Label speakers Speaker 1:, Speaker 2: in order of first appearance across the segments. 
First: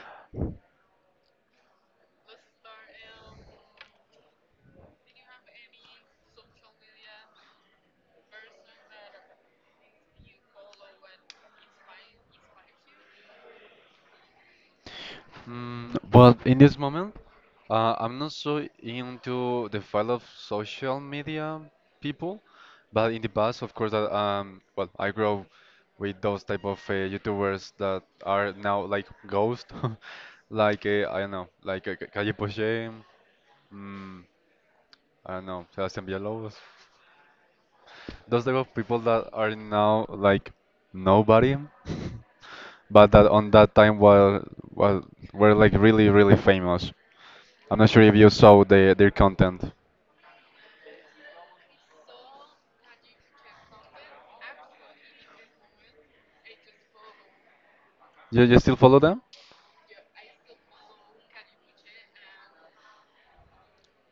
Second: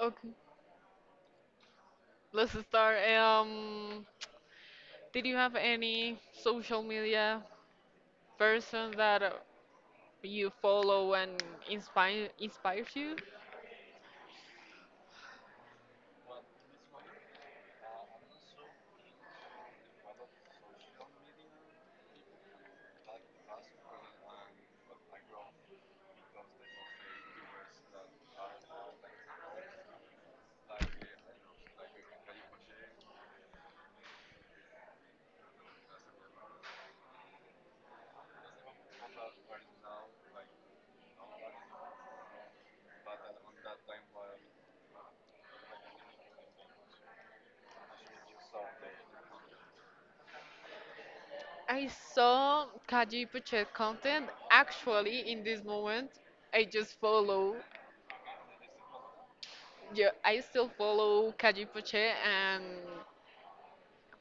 Speaker 1: Okay, let's start. Did you have any social media person that you follow and inspires you?
Speaker 2: Well, in this moment, I'm not so into the file of social media people, but in the past, of course, that well, I grow with those type of YouTubers that are now like ghost, like I don't know, like uh, Calle Poche, mm, I don't know, Sebastián Villalobos, those type of people that are now like nobody, but that on that time were well, were like really really famous. I'm not sure if you saw their content.
Speaker 1: I saw Kaji Puchet content. Actually, in this moment, I just follow.
Speaker 2: You still follow them?
Speaker 1: Yeah, I still follow Kaji Puchet and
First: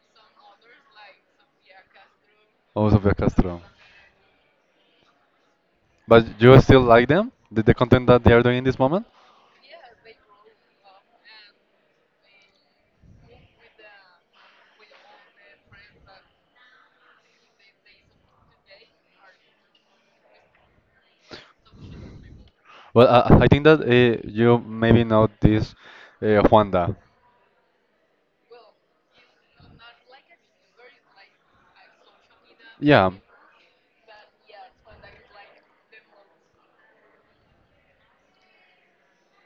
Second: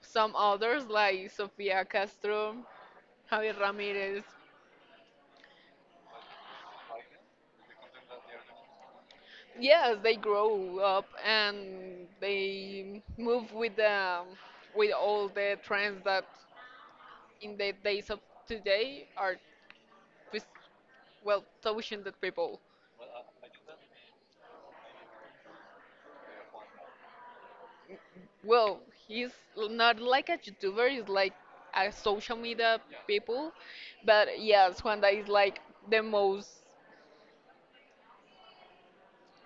Speaker 1: some others like Sofia Castro,
Speaker 2: Oh, Sofia
Speaker 1: Javier
Speaker 2: Castro.
Speaker 1: Ramirez.
Speaker 2: But you still like them? The content that they are doing in this moment?
Speaker 1: Yes, they grow up and they move with all the trends that in the days of today are just, well, touching the people.
Speaker 2: Well, I think that you maybe know this Juanda.
Speaker 1: Well, he's not like a YouTuber; he's like a social media
Speaker 2: Yeah,
Speaker 1: people. But yes, Juanda is like the most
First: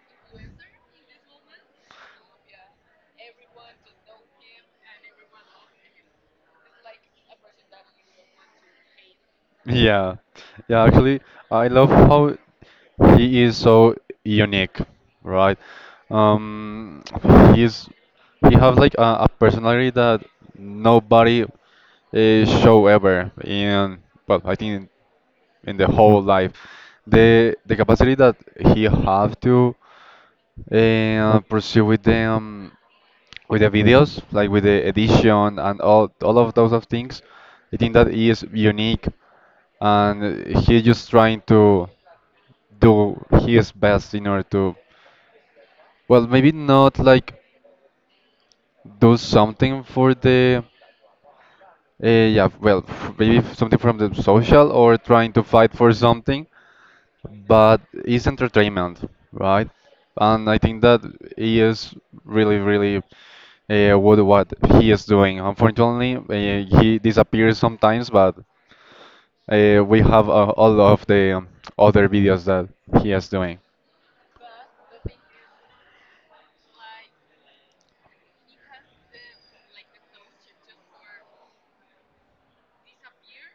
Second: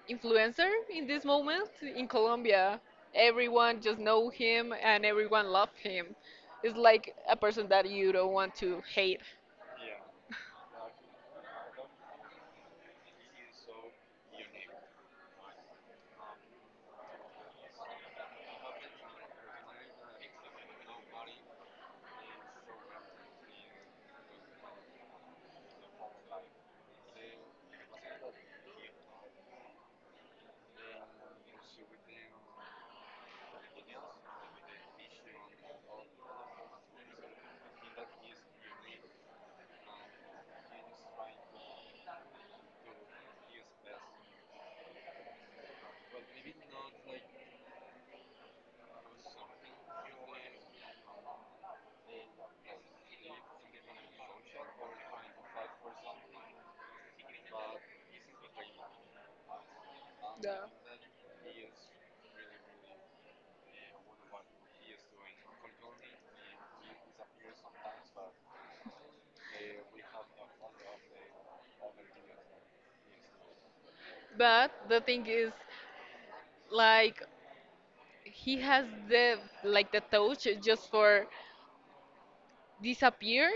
Speaker 1: influencer in this moment in Colombia. Everyone just know him and everyone love him. It's like a person that you don't want to hate.
Speaker 2: yeah, yeah, actually, I love how he is so unique, right? Um, he's he have like a personality that nobody show ever in well, I think in the whole life. The capacity that he have to pursue with them with the videos, like with the edition and all of those of things. I think that he is unique, and he's just trying to do his best in order to, well, maybe not like do something for yeah, well, maybe something from the social or trying to fight for something, but it's entertainment, right? And I
Speaker 1: Yeah.
Speaker 2: think that he is really, really what he is doing. Unfortunately, he disappears sometimes, but we have all of the other videos that he is doing.
Speaker 1: But the thing is, like, he has the touch just for disappear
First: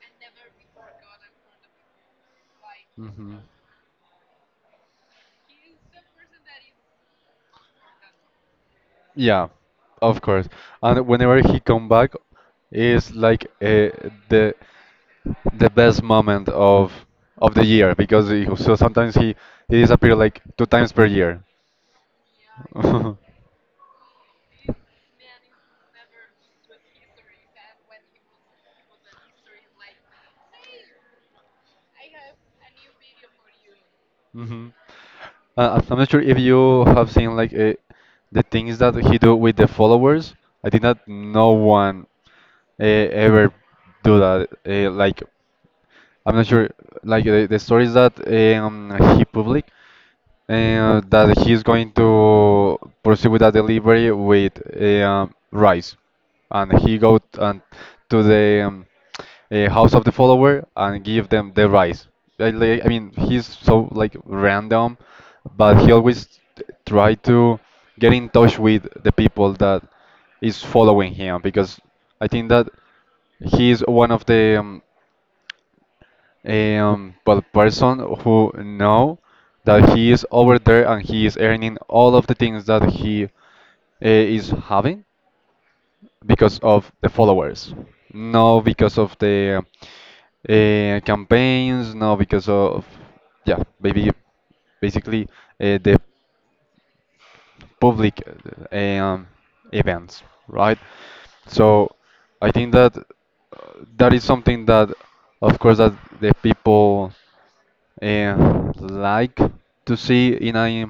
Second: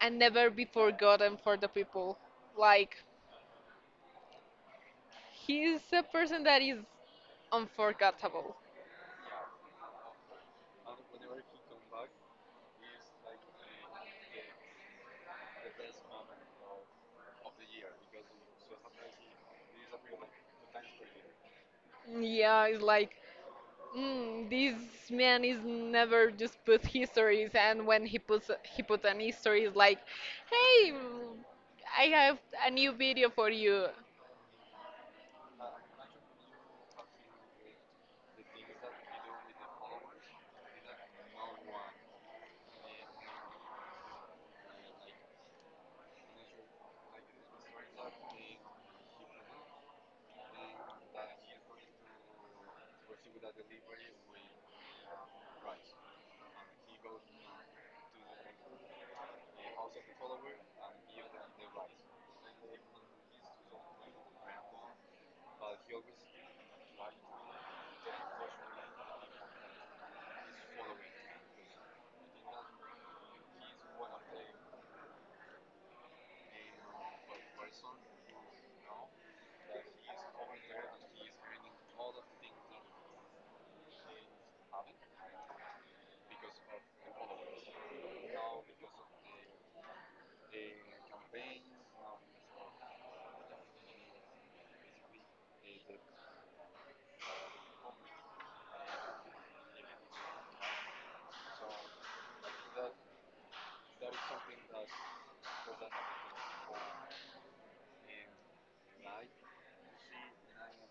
Speaker 1: and never be forgotten for the people. Like,
Speaker 2: Mhm.
Speaker 1: he's a person that is unforgettable.
Speaker 2: Yeah, of course. And whenever he come back, is like the the best moment of the year because so sometimes he disappear like two times per year.
Speaker 1: Yeah, it's like, This man is never just put histories, and when he puts, he puts an history, it's like, hey, I have a new video for you.
Speaker 2: Hmm. I'm not sure if you have seen like the things that he do with the followers. I think that no one ever do that. Like I'm not sure like the stories that he public. And that he's going to proceed with that delivery with rice. And he go t- and to the house of the follower and give them the rice. I mean, he's so like random, but he always try to get in touch with the people that is following him because I think that he is one of the but person who know that he is over there and he is earning all of the things that he is having because of the followers, no because of the campaigns, no because of yeah, maybe basically the public uh, um, events, right? So I think that that is something that, of course, that the people like to see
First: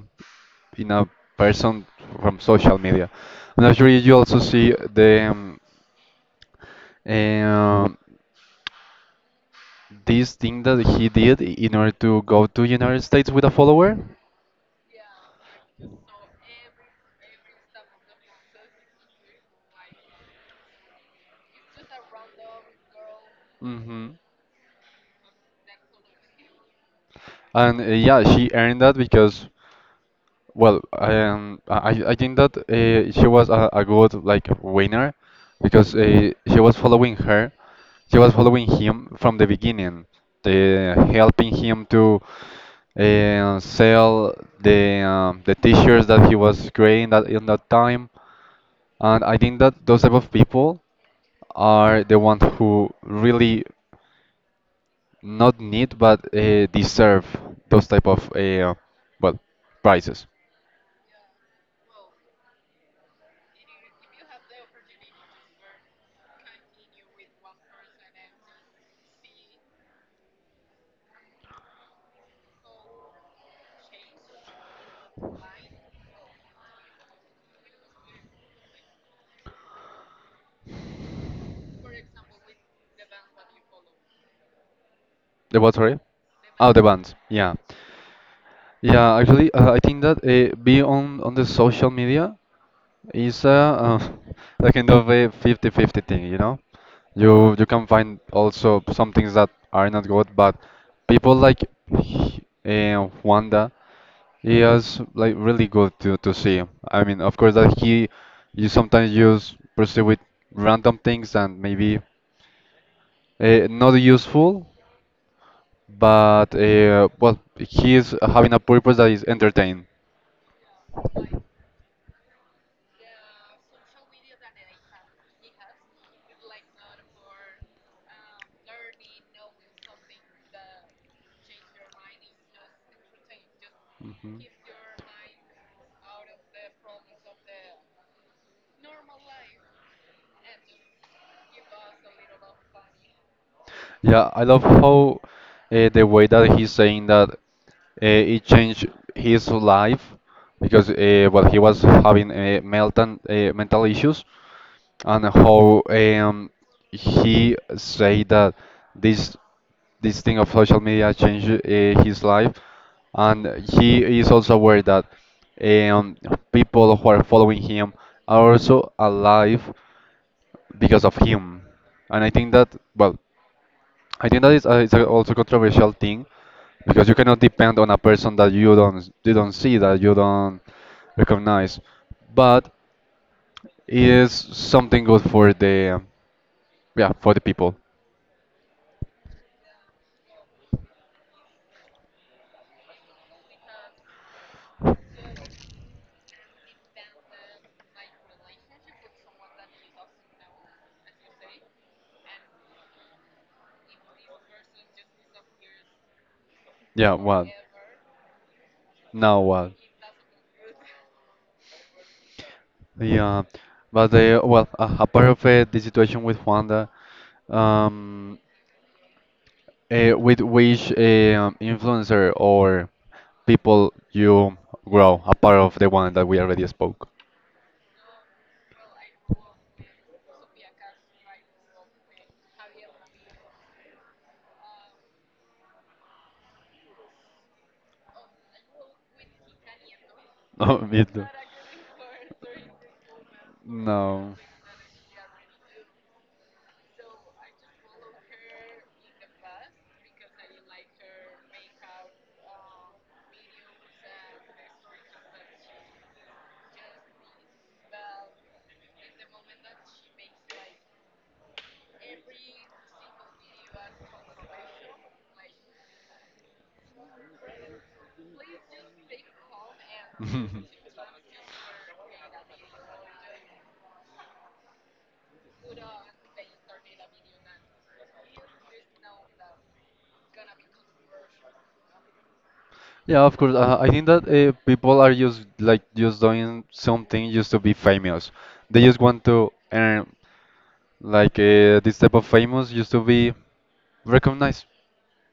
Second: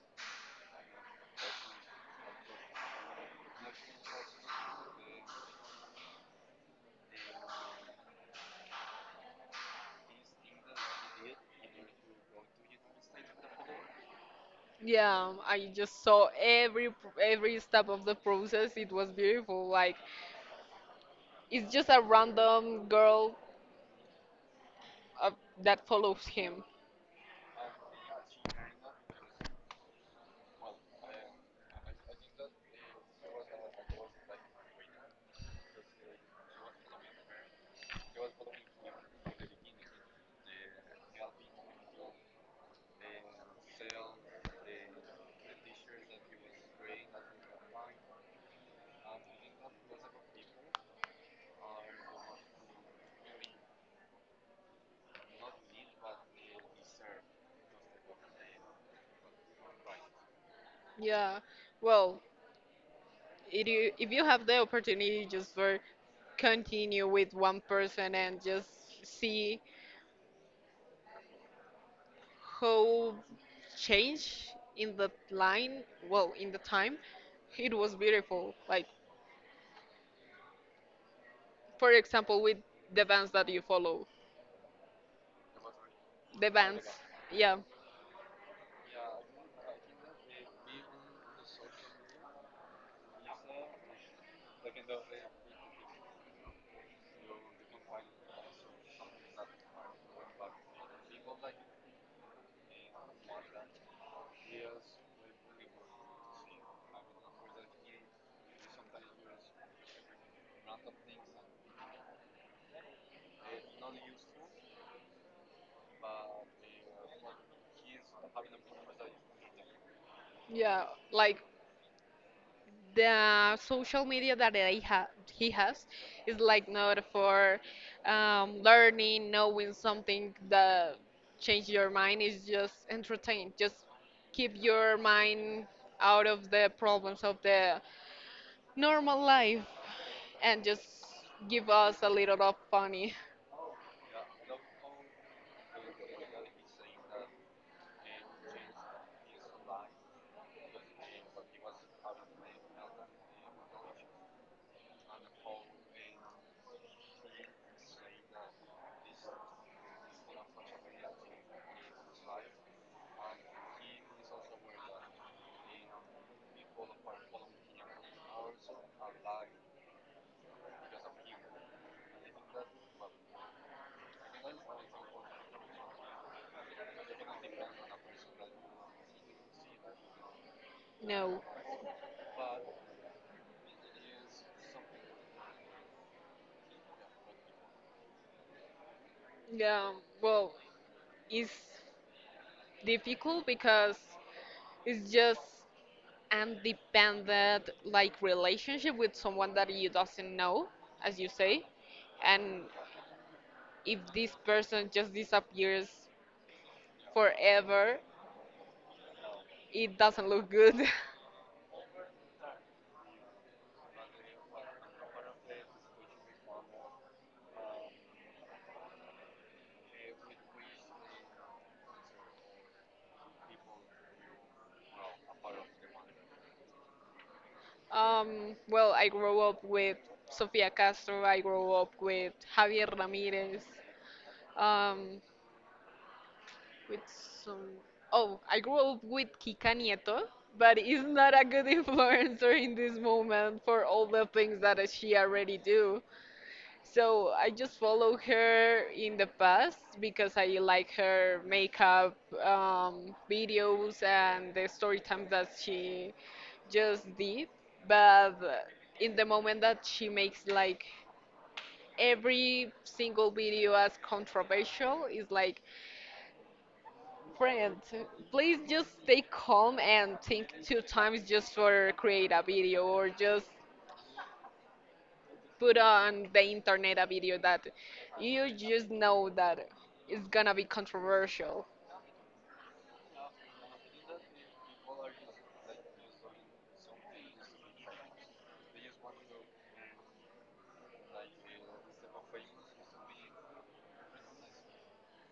Speaker 2: in a person from social media. I'm not sure if you also see the uh, this thing that he did in order to go to United States with a follower.
Speaker 1: Yeah, I just saw every step of the process. It was beautiful. Like, it's just a random girl
Speaker 2: Hmm.
Speaker 1: uh, that follows him.
Speaker 2: And yeah, she earned that because well, I think that she was a good like winner because she was following her, she was following him from the beginning, the helping him to sell the t-shirts that he was creating that in that time, and I think that those type of people are the ones who really not need but deserve those type of well prizes.
Speaker 1: Yeah. Well, if you have the opportunity, just for continue with one person and just see how change in the line, well, in the time, it was beautiful, like for example with the bands that you follow,
Speaker 2: The what, sorry?
Speaker 1: the
Speaker 2: Oh, the
Speaker 1: bands,
Speaker 2: bands. Yeah.
Speaker 1: yeah,
Speaker 2: Yeah, actually, I think that being on the social media is a a kind of a 50-50 thing, you know? You can find also some things that are not good, but people like Wanda is like really good to see. I mean, of course that he you sometimes use pursue with random things and maybe not useful, but well, he is having a purpose that is entertaining.
Speaker 1: yeah, like the social media that he has is like not for learning, knowing something that change your mind, is just entertain, just keep your mind out of the problems of the normal life, and just give us a little of funny.
Speaker 2: Yeah, I love how the way that he's saying that it changed his life because well he was having uh, mental issues and how he say that this this thing of social media changed his life and he is also aware that um, people who are following him are also alive because of him and I think that well I think that is it's a also controversial thing because you cannot depend on a person that you don't see that you don't
Speaker 1: No.
Speaker 2: recognize, but it is something good for the yeah for the people.
Speaker 1: Yeah, well, it's difficult because it's just an dependent like relationship with someone that you doesn't know, as you say. And if this person just disappears
Speaker 2: Yeah, well,
Speaker 1: forever,
Speaker 2: now what?
Speaker 1: it doesn't look good.
Speaker 2: Yeah, but well, apart of the situation with Juanda, um, with which influencer or people you grow apart of the one that we already spoke?
Speaker 1: Well, I grew up with Sofia Castro. I grew up with Javier Ramirez. Um, with some. Oh, I grew up with Kika Nieto, but
Speaker 2: Oh,
Speaker 1: is
Speaker 2: me too.
Speaker 1: not a good influencer in this moment for all the
Speaker 2: No.
Speaker 1: things that she already do. So I just follow her in the past because I like her makeup videos and the story times that she just did. But in the moment that she makes like every single video as controversial, is like, Friend, please just stay calm and think two times just for create a video or just put on the internet a video that you just know that it's gonna be controversial.
Speaker 2: Yeah, of course. I think that people are just like just doing something just to be famous. They just want to earn like this type of famous just to be recognized.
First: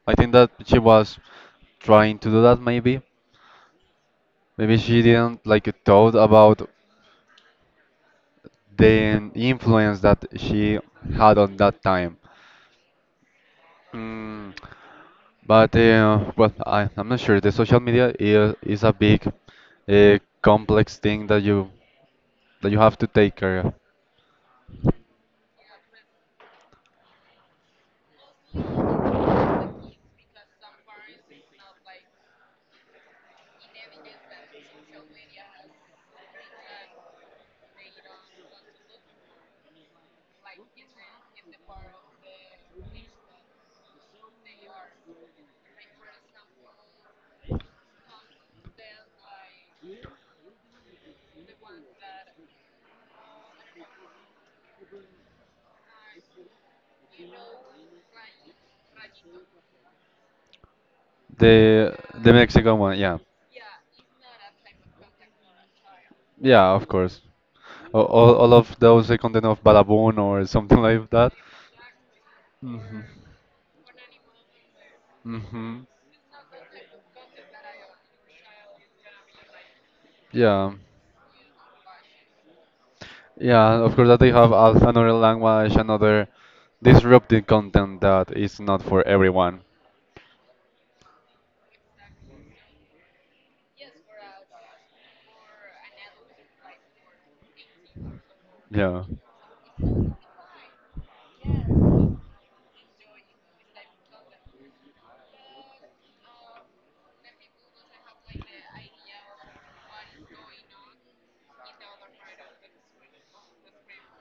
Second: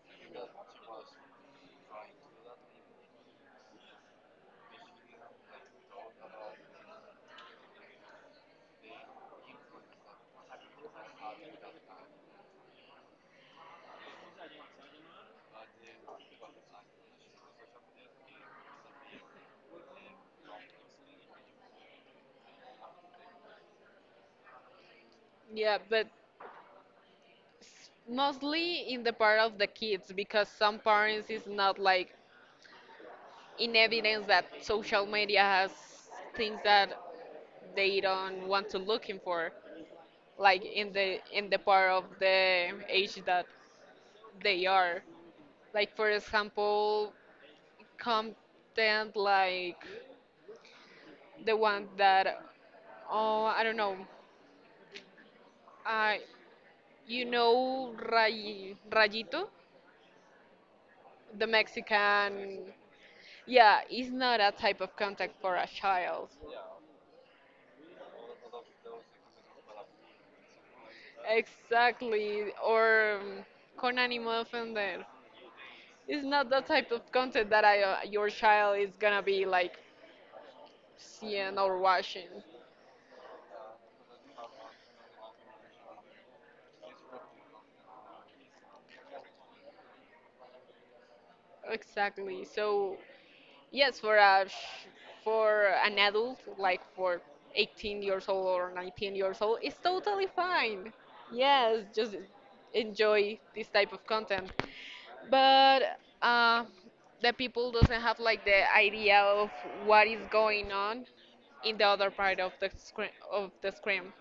Speaker 2: I think that she was trying to do that maybe. Maybe she didn't like thought about the influence that she had on that time. Mm, but well, I'm not sure. The social media is a big, complex thing that you have to take care of.
Speaker 1: Yeah, but mostly in the part of the kids because some parents is not like in evidence that social media has things that they don't want to looking for, like in the part of the age that they are. Like, for example, content like the one that, oh, I don't know, uh, Rayito, the
Speaker 2: The the
Speaker 1: Mexican.
Speaker 2: Mexican one, yeah,
Speaker 1: Yeah, it's not a type of contact for a child.
Speaker 2: yeah, of course. All of those content of Balaboon or something like that.
Speaker 1: Exactly.
Speaker 2: Hmm.
Speaker 1: Or con ánimo de ofender.
Speaker 2: Hmm.
Speaker 1: It's not the type of content that your child is gonna be like
Speaker 2: Yeah.
Speaker 1: seeing or watching.
Speaker 2: Yeah, of course that they have another language, another disruptive content that is not for everyone.
Speaker 1: Exactly. So, yes, for for an adult, like for 18 years old or
Speaker 2: Yeah.
Speaker 1: 19 years old, it's totally fine. Yes, just enjoy this type of content. But the people doesn't have like the idea of what is going on in the other part of the screen.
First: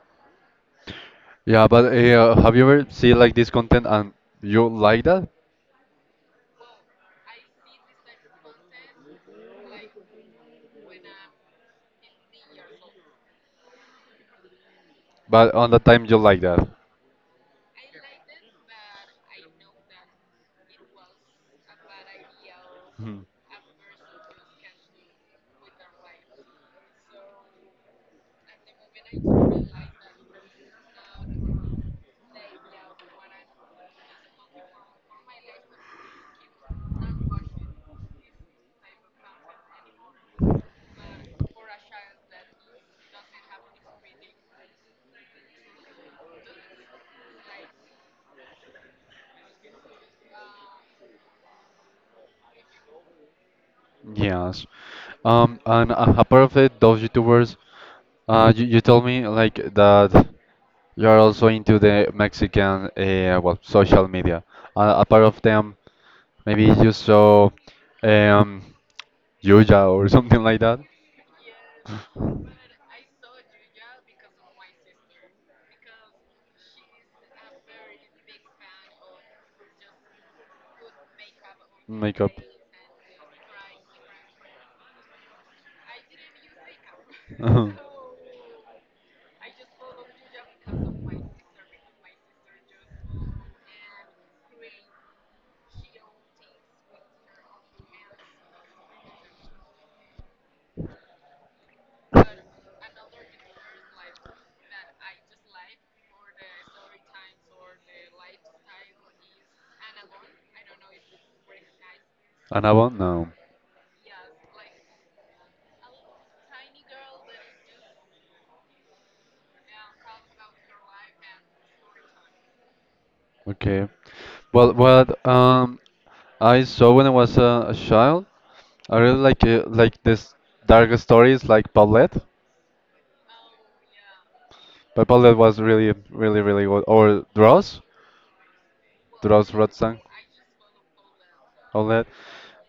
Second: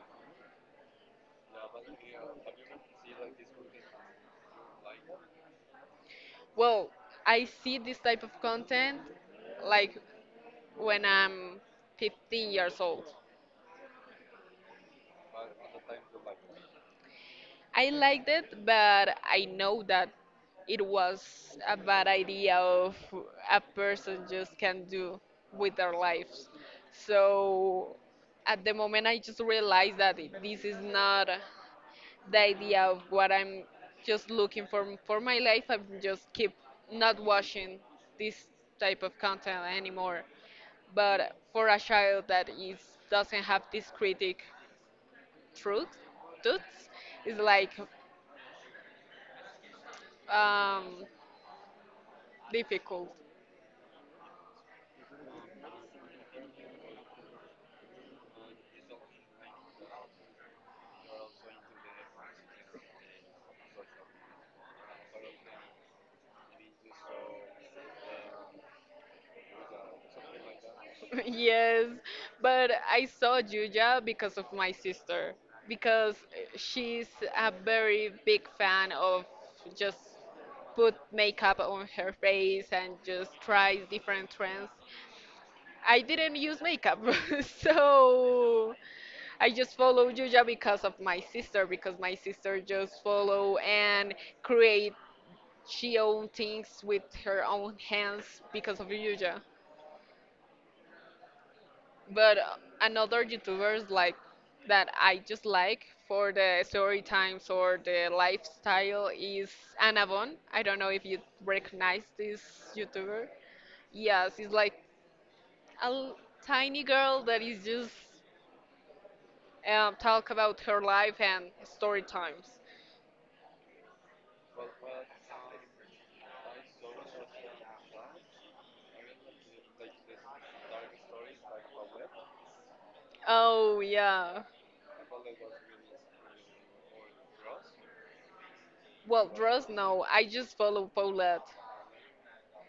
Speaker 2: Yeah, but have you ever seen like this content and you like that,
Speaker 1: Well, I see this type of content like when I'm 15 years old.
Speaker 2: but on the time you like that?
Speaker 1: I liked it, but I know that it was a bad idea of
Speaker 2: Hmm.
Speaker 1: a person just can do with their lives. So at the moment, I just realized that this is not the idea of what I'm just looking for my life. I'm just keep not watching this type of content anymore. But for a child that is doesn't have this critic truth, truths, it's like um, difficult.
Speaker 2: Yes. And apart of it, those YouTubers, uh, you told me like that you are also into the Mexican, well, social media. Apart of them, maybe you saw um Yuya or something like that.
Speaker 1: Yes, but I saw Juja because of my sister, because she's a very big fan of just put makeup on her
Speaker 2: Makeup.
Speaker 1: face and just tries different trends. I didn't use makeup,
Speaker 2: Uh-huh.
Speaker 1: so I just follow Juja because of my sister, because my sister just follow and create she own things with her own hands because of Yuja. But another YouTubers like that I just like for the story times or the lifestyle is Anabon. I don't know if you recognize this
Speaker 2: Annabelle?
Speaker 1: YouTuber.
Speaker 2: No.
Speaker 1: Yes, it's like a tiny girl that is just talk about her life and story times.
Speaker 2: Okay. Well, what I saw when I was a child I really like this dark stories like Paulette,
Speaker 1: Oh yeah.
Speaker 2: but Paulette was really really really good. Or Dross,
Speaker 1: Well,
Speaker 2: Dross
Speaker 1: Dross,
Speaker 2: Rotsang,
Speaker 1: no. I just follow Paulette.
Speaker 2: Paulette.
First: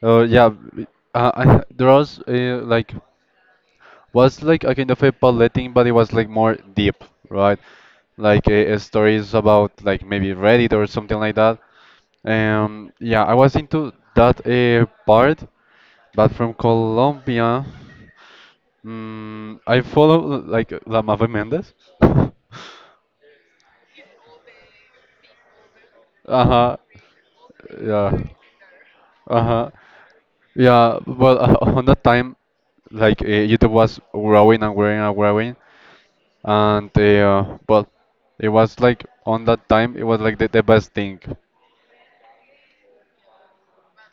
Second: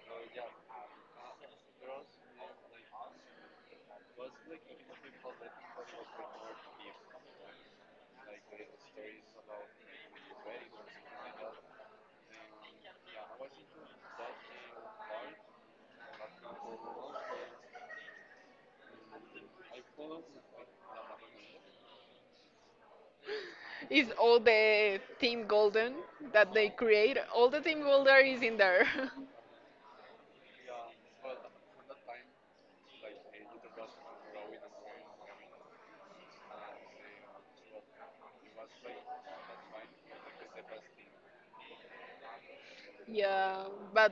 Speaker 2: Oh yeah, Dross like was like a kind of a Paulette thing, but it was like more deep, right? Like stories about like maybe Reddit or something like that. Yeah, I was into that part, but from Colombia. Mm, I follow like La Mavi Mendes.
Speaker 1: Is all the Team Golden that they
Speaker 2: Uh-huh.
Speaker 1: create? All the Team
Speaker 2: Yeah.
Speaker 1: Golden is in there.
Speaker 2: Uh-huh. Yeah. Well, on that time, like YouTube was growing and growing and growing, and well, it was like on that time, it was like the best thing.
Speaker 1: Yeah, but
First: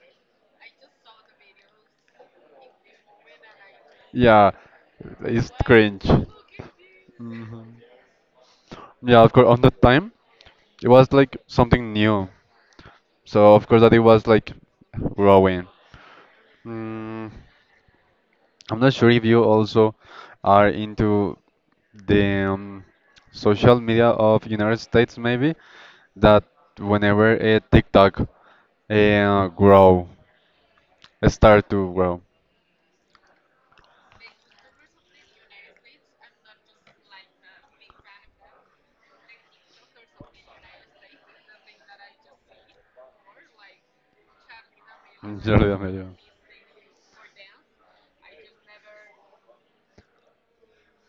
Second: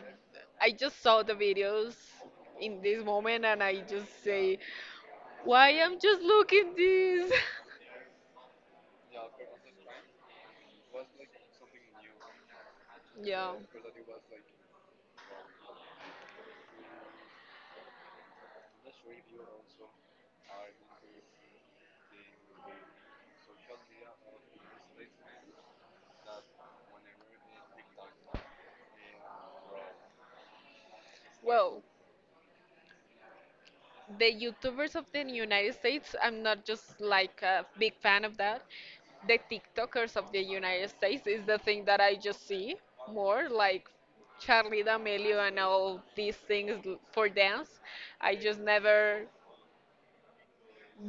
Speaker 1: I just saw the videos in this moment and I just
Speaker 2: Yeah.
Speaker 1: say,
Speaker 2: It's
Speaker 1: why I'm
Speaker 2: cringe.
Speaker 1: just looking this?
Speaker 2: Mhm. Yeah, of course, on that time, it was like something new.
Speaker 1: Yeah.
Speaker 2: So, of course, that it was like growing. Mm. I'm not sure if you also are into the social media of United States, maybe that whenever TikTok uh, grow, start
Speaker 1: Well,
Speaker 2: to grow.
Speaker 1: the YouTubers of the United States, I'm not just like a big fan of that. The TikTokers of the United States is the thing that I just see more, like Charlie
Speaker 2: In
Speaker 1: D'Amelio and
Speaker 2: Florida,
Speaker 1: all
Speaker 2: maybe.
Speaker 1: these things for dance. I just never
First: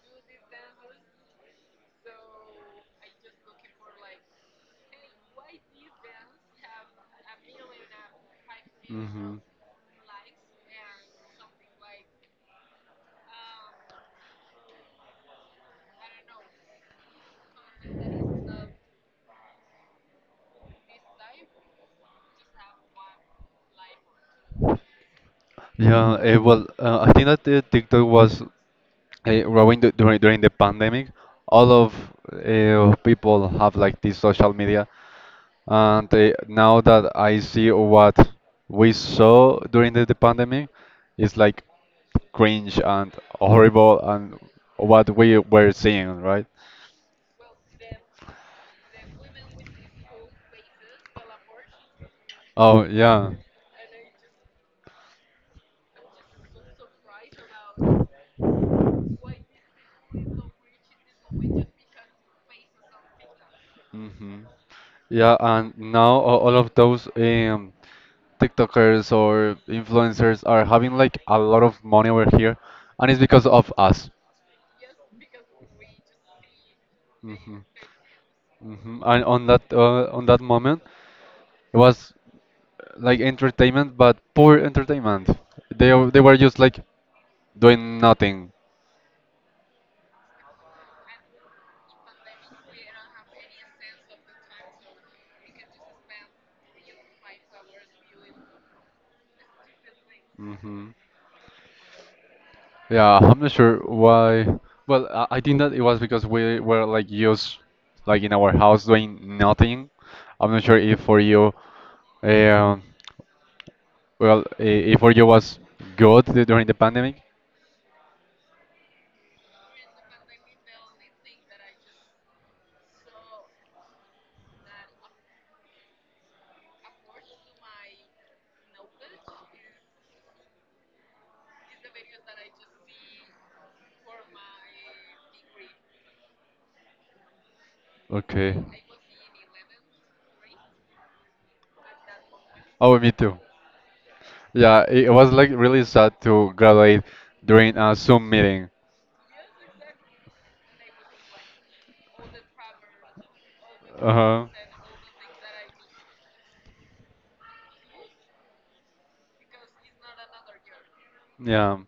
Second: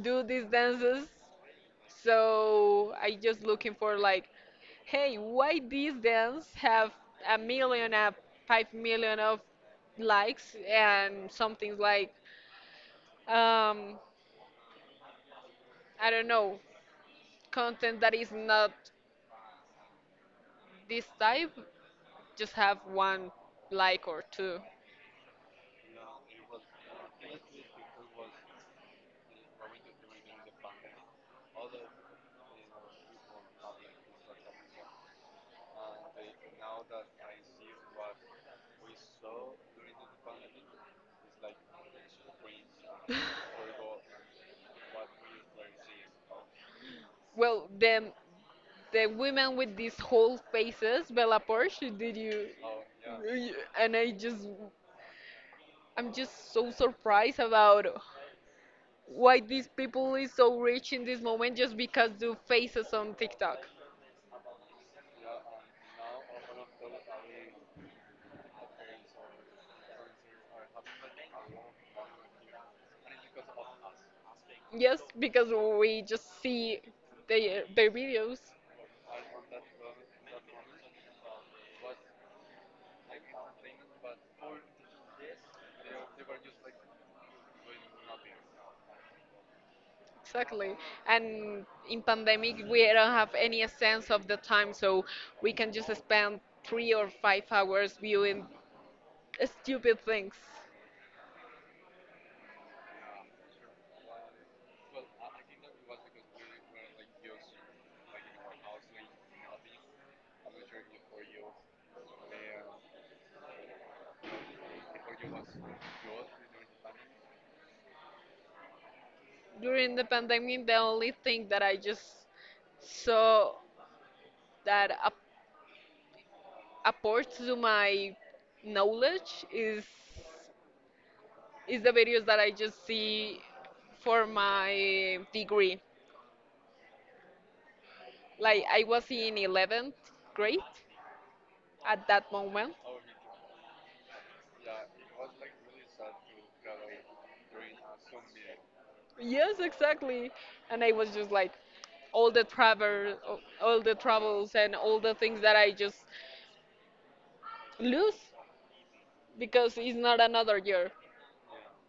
Speaker 1: do these dances. So I just looking for, like, hey, why these dance have a 5 million of
Speaker 2: Mhm.
Speaker 1: likes, and something like, um, I don't know, content that is not this type, just have one like or two.
Speaker 2: Yeah, well, I think that TikTok was growing during the pandemic. All of people have like this social media, and now that I see what we saw during the pandemic, it's like cringe and horrible, and what we were seeing, right?
Speaker 1: Well, then the women with these whole faces, Bella Porsche, did you?
Speaker 2: Oh yeah.
Speaker 1: And I'm just so surprised about why these people is so rich in this moment just because do faces on TikTok.
Speaker 2: Hmm. Yeah, and now all of those TikTokers or influencers are having like a lot of money over here, and it's because of us.
Speaker 1: Yes, because we just see
Speaker 2: Hmm.
Speaker 1: their videos.
Speaker 2: Hmm. And on that moment, it was like entertainment, but poor entertainment. They were just like doing nothing.
Speaker 1: Exactly. And in pandemic we don't have any sense of the time, so we can just spend 3 or 5 hours viewing stupid things.
Speaker 2: Hmm. Yeah, I'm not sure why. Well, I think that it was because we were like used, like in our house doing nothing. I'm not sure if for you, um, well, if for you was good during the pandemic.
Speaker 1: During the pandemic the only thing that I just saw that apports to my knowledge is It's the videos that I just see for my degree.
Speaker 2: Okay.
Speaker 1: Like I was in 11th grade at that moment.
Speaker 2: Oh, me too. Yeah, it was like really sad to graduate during a Zoom meeting.
Speaker 1: Yes, exactly. And I was just like all the travel, all the
Speaker 2: Uh-huh.
Speaker 1: troubles and all the things that I just lose because it's not another year.
Speaker 2: Yeah.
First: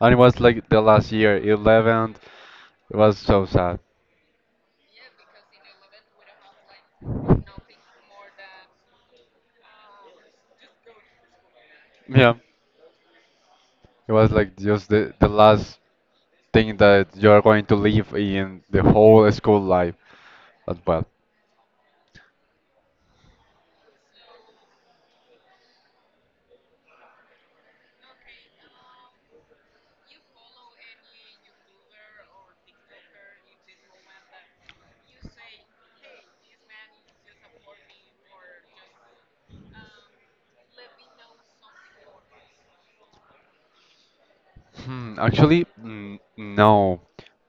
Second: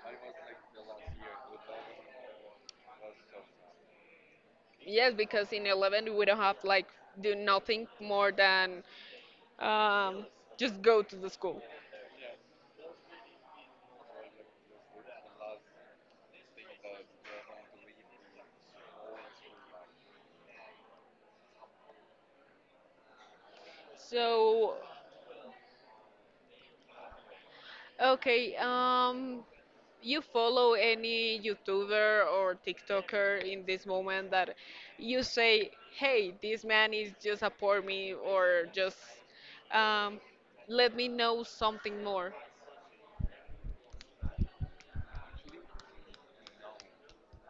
Speaker 2: And it was like the last year, 11th. It was so sad.
Speaker 1: Yes, because in 11 we don't have like do nothing more than um, just go to the school.
Speaker 2: Yeah. It was like just the last thing that you're going to live in the whole school life. But well.
Speaker 1: So okay, you follow any YouTuber or TikToker in this moment that you say, hey, this man is just a poor me, or just um, let me know something more?
Speaker 2: Hmm, actually, mm, no.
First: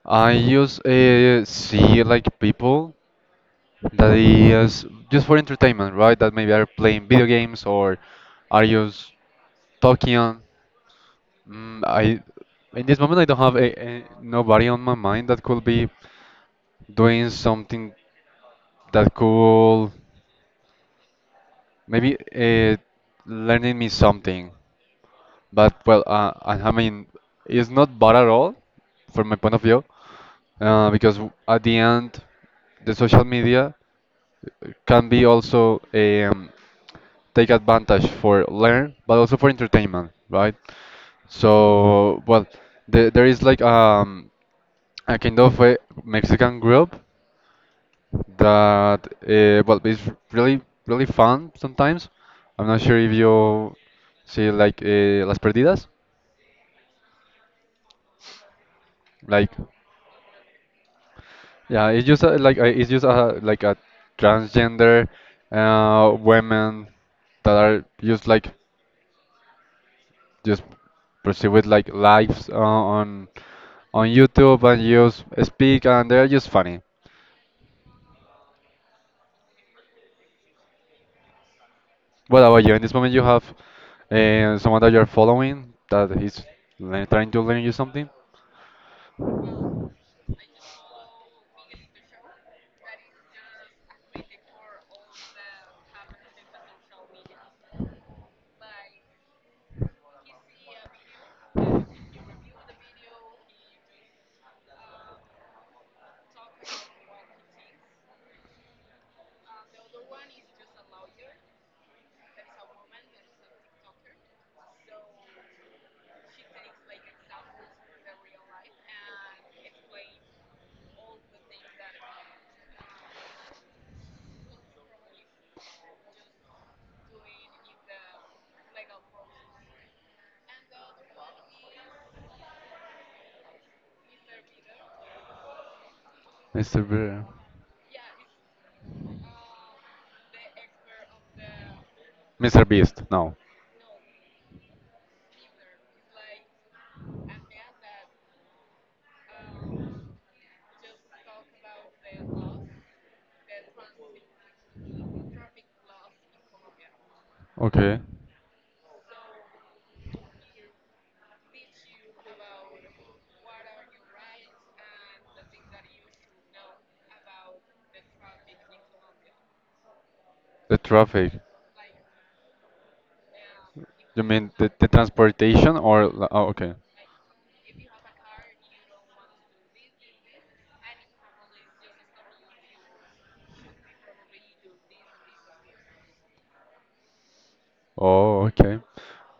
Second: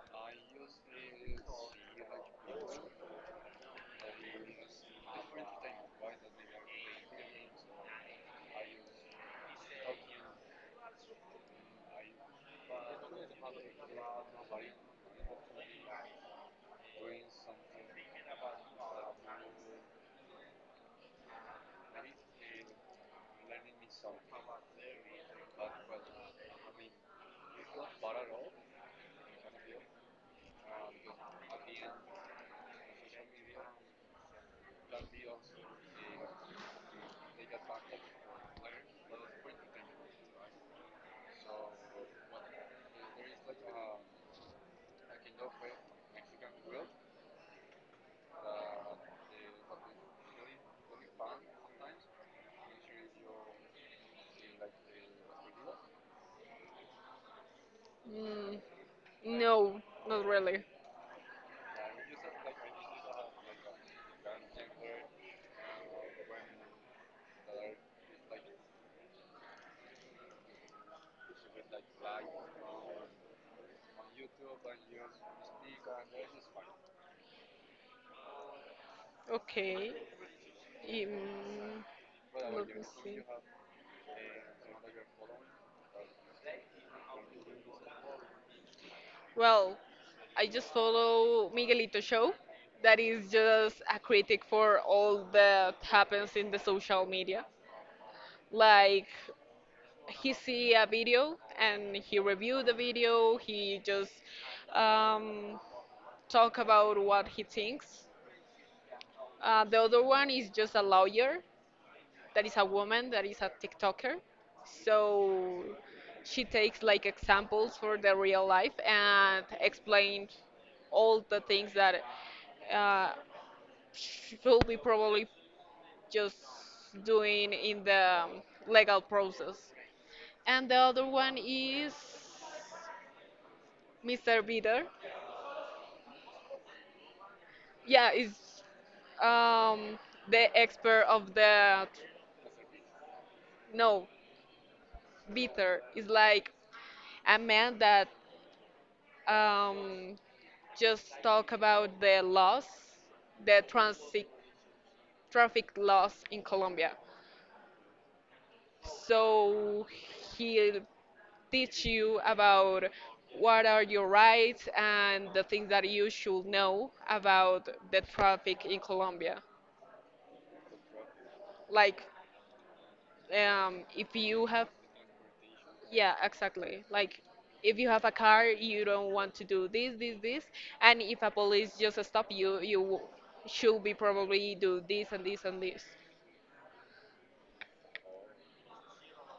Speaker 2: I use see like people that is just for entertainment, right? That maybe are playing video games or are just talking, Mm, I in this moment I don't have a nobody on my mind that could be doing something that could maybe learning me something. But well, uh, I mean, it's not bad at all from my point of view because at the end, the social media can be also take advantage for learn, but also for entertainment, right? So well, there is like. A Akindo fue Mexican group that well it's really really fun sometimes. I'm not sure if you see Las Perdidas,
Speaker 1: Mm,
Speaker 2: like
Speaker 1: no, not really.
Speaker 2: yeah, it's just a, like it's just a, like a transgender women that are just like just proceed with like lives on YouTube and just speak and they're just funny.
Speaker 1: Okay. Um,
Speaker 2: What about
Speaker 1: Let
Speaker 2: you? In
Speaker 1: me
Speaker 2: this moment,
Speaker 1: see.
Speaker 2: you have someone that you're following that is trying to learn you something.
Speaker 1: Well, I just follow Miguelito Show. That is just a critic for all that happens in the social media. Like, he see a video and he reviewed the video, he just um, talk about what he thinks. The other one is just a lawyer that is a woman that is a tiktoker, so she takes like examples for the real life and explained all the things that uh, should be probably just doing in the legal process. And the other one is Mr. Bitter.
Speaker 2: Mr. Bear.
Speaker 1: Yeah, is um, the expert of the.
Speaker 2: Mr. Beast, no.
Speaker 1: No, Bitter is like a man that um, just talk about the laws, the transit traffic laws in Colombia.
Speaker 2: Okay.
Speaker 1: So he'll teach you about what are your rights and the things that you should know about the traffic in Colombia.
Speaker 2: The traffic.
Speaker 1: Like, if
Speaker 2: You
Speaker 1: you
Speaker 2: mean
Speaker 1: have,
Speaker 2: the transportation or
Speaker 1: yeah,
Speaker 2: oh, okay.
Speaker 1: exactly. Like if you have a car, you don't want to do this, this, this, and if a police just stop you, you should be probably do this and this and this.
Speaker 2: Oh, okay.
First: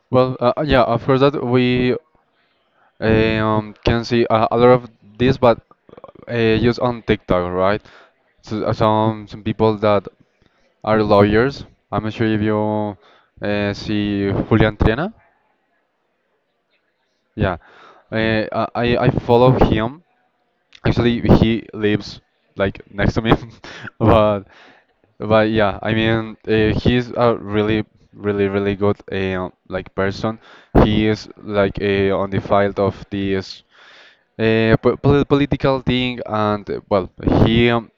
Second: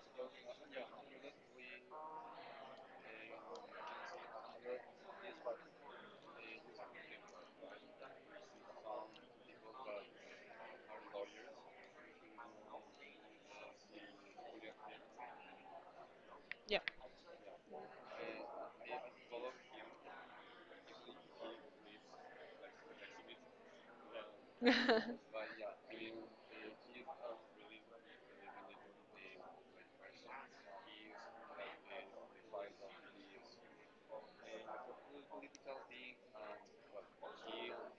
Speaker 2: Well, yeah, of course that we can see a lot of this, but used on TikTok, right? So, some people that are lawyers. I'm not sure if you see Julian Triana.
Speaker 1: Yeah.
Speaker 2: Yeah, I follow him. Actually, he lives like next to me, but but yeah, I mean, he's a really, really, really good like person. He is like on the field of this political thing, and well, he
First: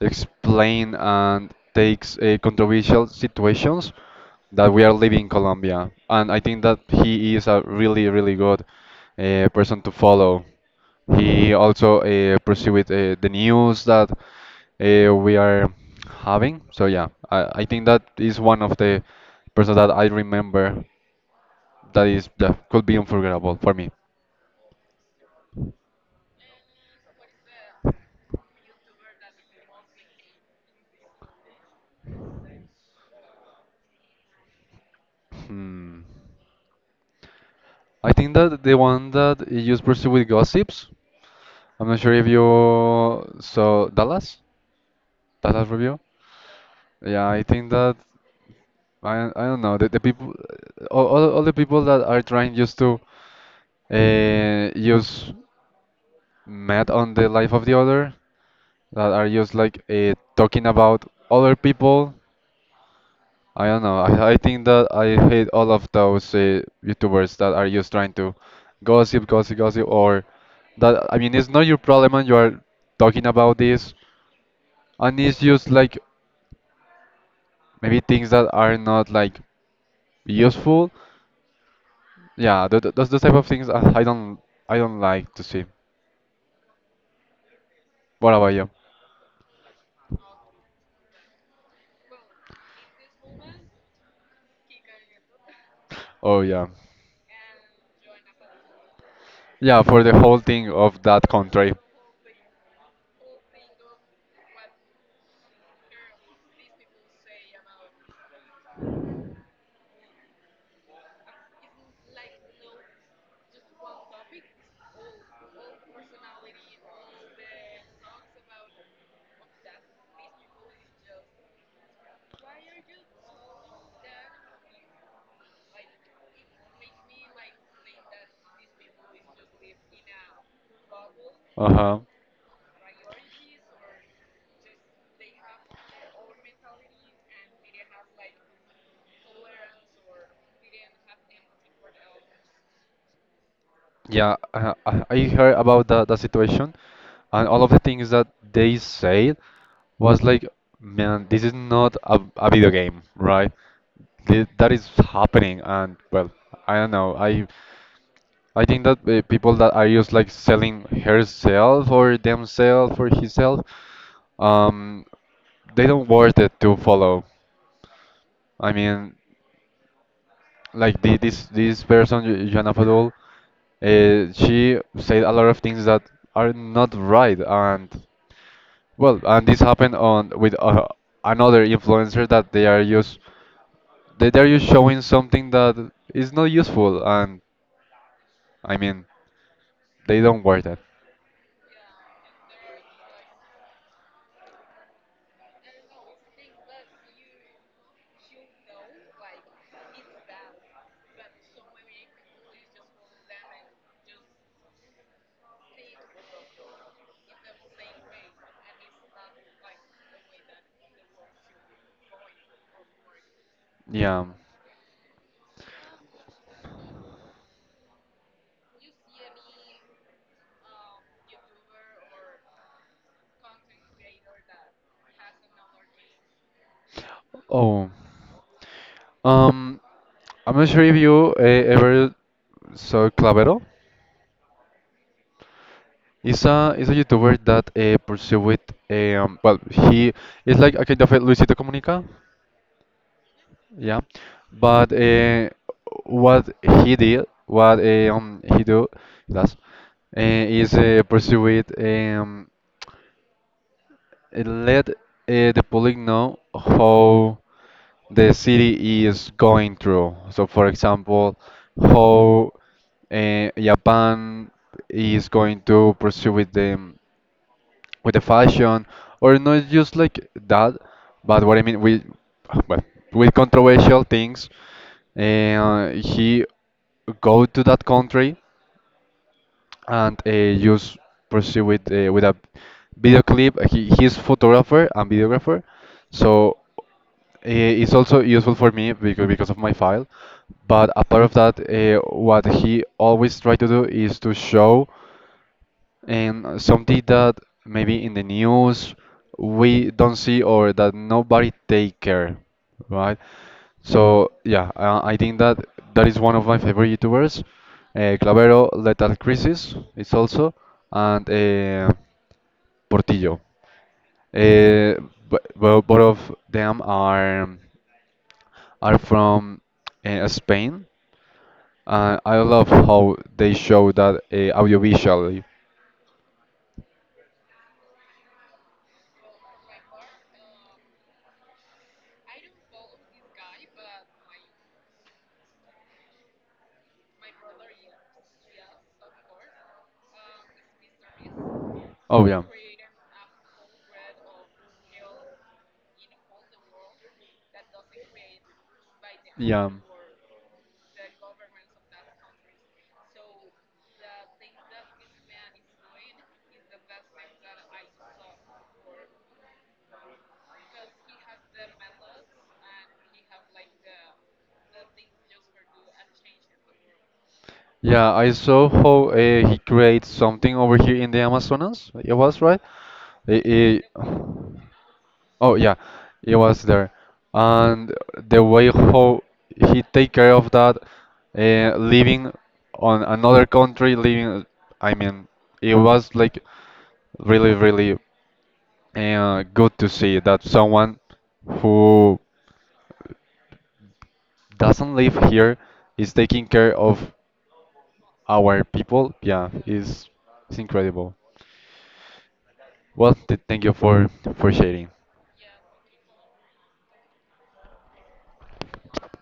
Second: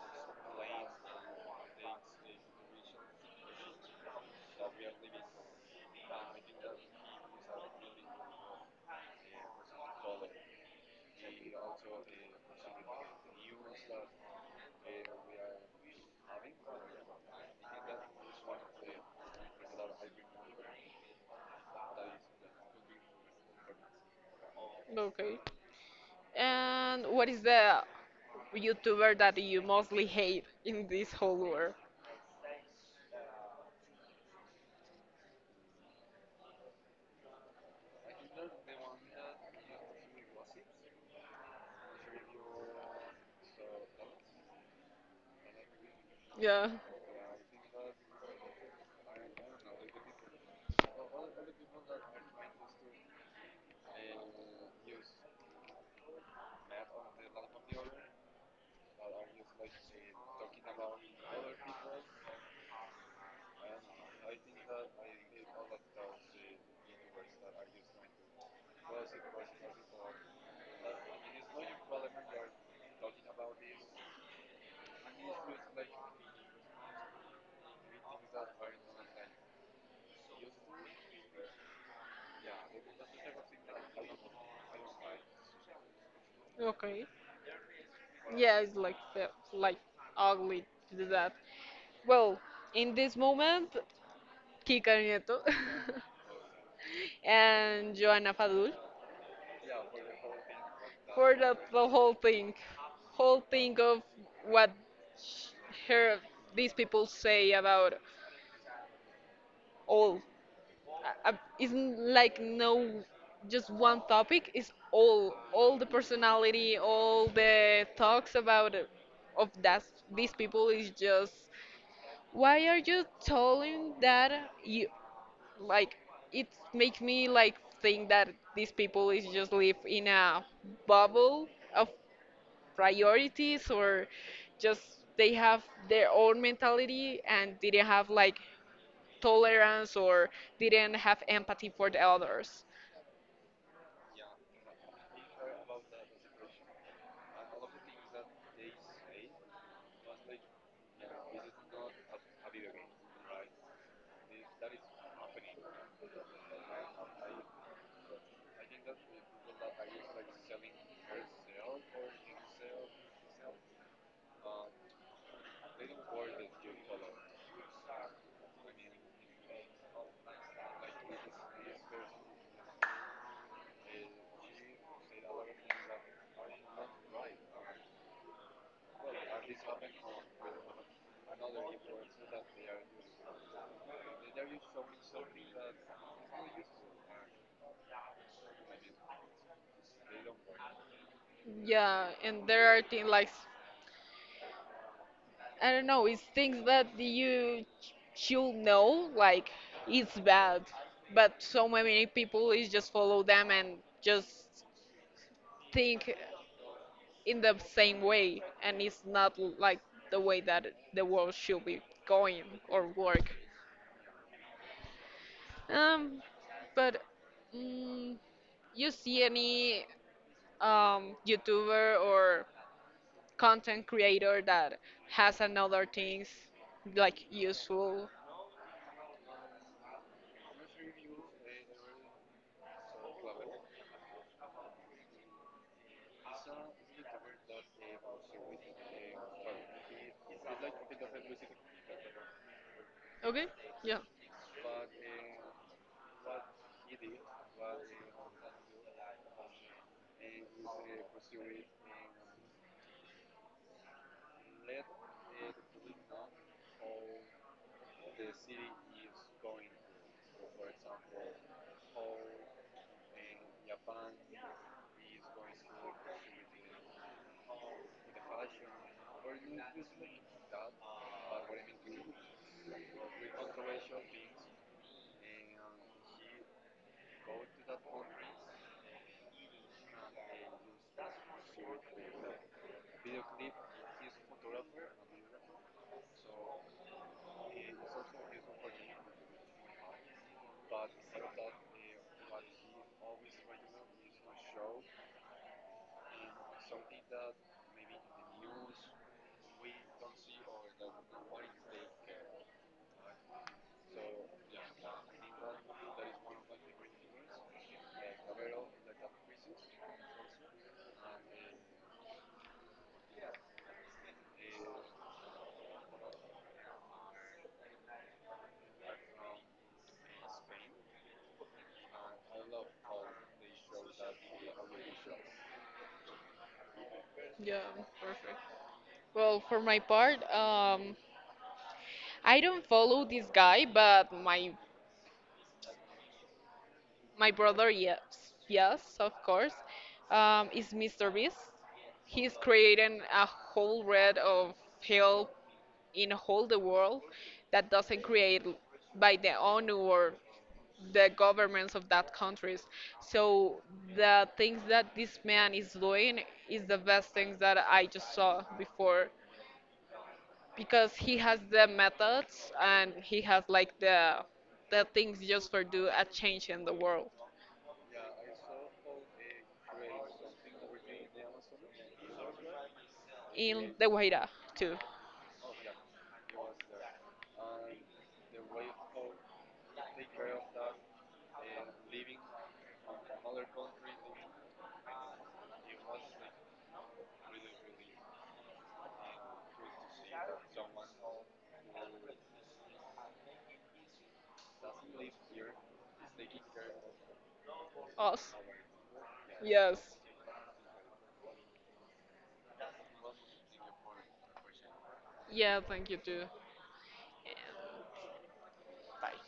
Speaker 2: explain and takes controversial situations that we are living in Colombia. And I think that he is a really, really good person to follow. He also pursued the news that we are having. So yeah, I think that is one of the persons that I remember that is that could be unforgettable for me.
Speaker 1: Okay. And what is the YouTuber that you mostly hate in this whole world?
Speaker 2: Hmm. I think that the one that you just pursue with gossips. I'm not sure if you saw Dallas, Dallas review.
Speaker 1: Yeah.
Speaker 2: Yeah, I think that I don't know the people, all the people that are trying just to use mad on the life of the other, that are just like talking about other people. I don't know. I think that I hate all of those YouTubers that are just trying to gossip, gossip, gossip, or that I mean it's not your problem and you are talking about this, and it's just like maybe things that are not like useful. Yeah, those type of things I don't, I don't like to see.
Speaker 1: Okay.
Speaker 2: What about
Speaker 1: Yeah,
Speaker 2: you?
Speaker 1: it's like like, ugly to do that. Well, in this moment, Kika Nieto
Speaker 2: Oh yeah,
Speaker 1: and Joana Fadul,
Speaker 2: yeah, for the whole thing of that
Speaker 1: for the,
Speaker 2: country.
Speaker 1: the whole thing, of what sh- her, these people say about all. Isn't like no just one topic. It's all the personality, all the talks about of that these people is just, why are you telling that you like it, make me like think that these people is just live in a bubble of
Speaker 2: Uh-huh.
Speaker 1: priorities, or just they have their own mentality and didn't have like tolerance or didn't have empathy for the others.
Speaker 2: Yeah, I heard about the situation, and all of the things that they said was like, man, this is not a video game, right? Th That is happening, and well, I don't know. I think that people that are just like selling herself or themselves or himself, um, they don't worth it to follow. I mean, like this person, Jana Fadul. She said a lot of things that are not right, and well, and this happened on with another influencer that they are just they are just showing something that is not useful, and I mean they don't wear that.
Speaker 1: Yeah, and there are things like, I don't know, it's things that you should know, like it's bad, but so many people is just follow them and just think in the same way, and it's not like the way that the world should be going or work.
Speaker 2: Yeah.
Speaker 1: Um, but, mm, you see any YouTuber or content creator that has another things like
Speaker 2: Oh,
Speaker 1: useful?
Speaker 2: um, I'm not sure if you ever saw Clavero. He's a YouTuber that pursue with um, well, he is like a kind of a Luisito Comunica.
Speaker 1: Okay, yeah,
Speaker 2: Yeah, but what he did, what he do, does, is pursue it um, and let the public know how the city is going through. So, for example, how Japan is going to pursue with the fashion or not just like that, but what I mean with well, with controversial things he go to that country and use pursue with a video clip. He, he's photographer and videographer, so it's also useful for me because of my file. But apart of that what he always try to do is to show and something that maybe in the news we don't see or that nobody take care, right? So yeah, I think that that is one of my favorite YouTubers. Clavero Lethal Crisis is also, and Portillo. Uh, but, well, both of them are from Spain. I love how they show that audiovisually.
Speaker 1: yeah, perfect. Well, for my part, I don't follow this guy, but my brother, yes, yes, of course, is Mr. Beast.
Speaker 2: Oh
Speaker 1: He's
Speaker 2: yeah.
Speaker 1: creating a whole red of help in whole the world that doesn't create by the
Speaker 2: Yeah.
Speaker 1: ONU or the governments of that countries. So the things that this man is doing is the best things that I just saw before because he has the methods and he has like the things just for do a change in the world.
Speaker 2: Yeah, I saw how he creates something over here in the Amazonas. It was right. It-
Speaker 1: In
Speaker 2: it-
Speaker 1: the Guaira too.
Speaker 2: oh yeah, it was there, and the way how he take care of that, living on another country, living. I mean, it was like really, really good to see that someone who doesn't live here is taking care of
Speaker 1: Us.
Speaker 2: our people. Yeah,
Speaker 1: Yes.
Speaker 2: is it's incredible. Well, thank you for sharing.
Speaker 1: Yeah, thank you too. Yeah, bye.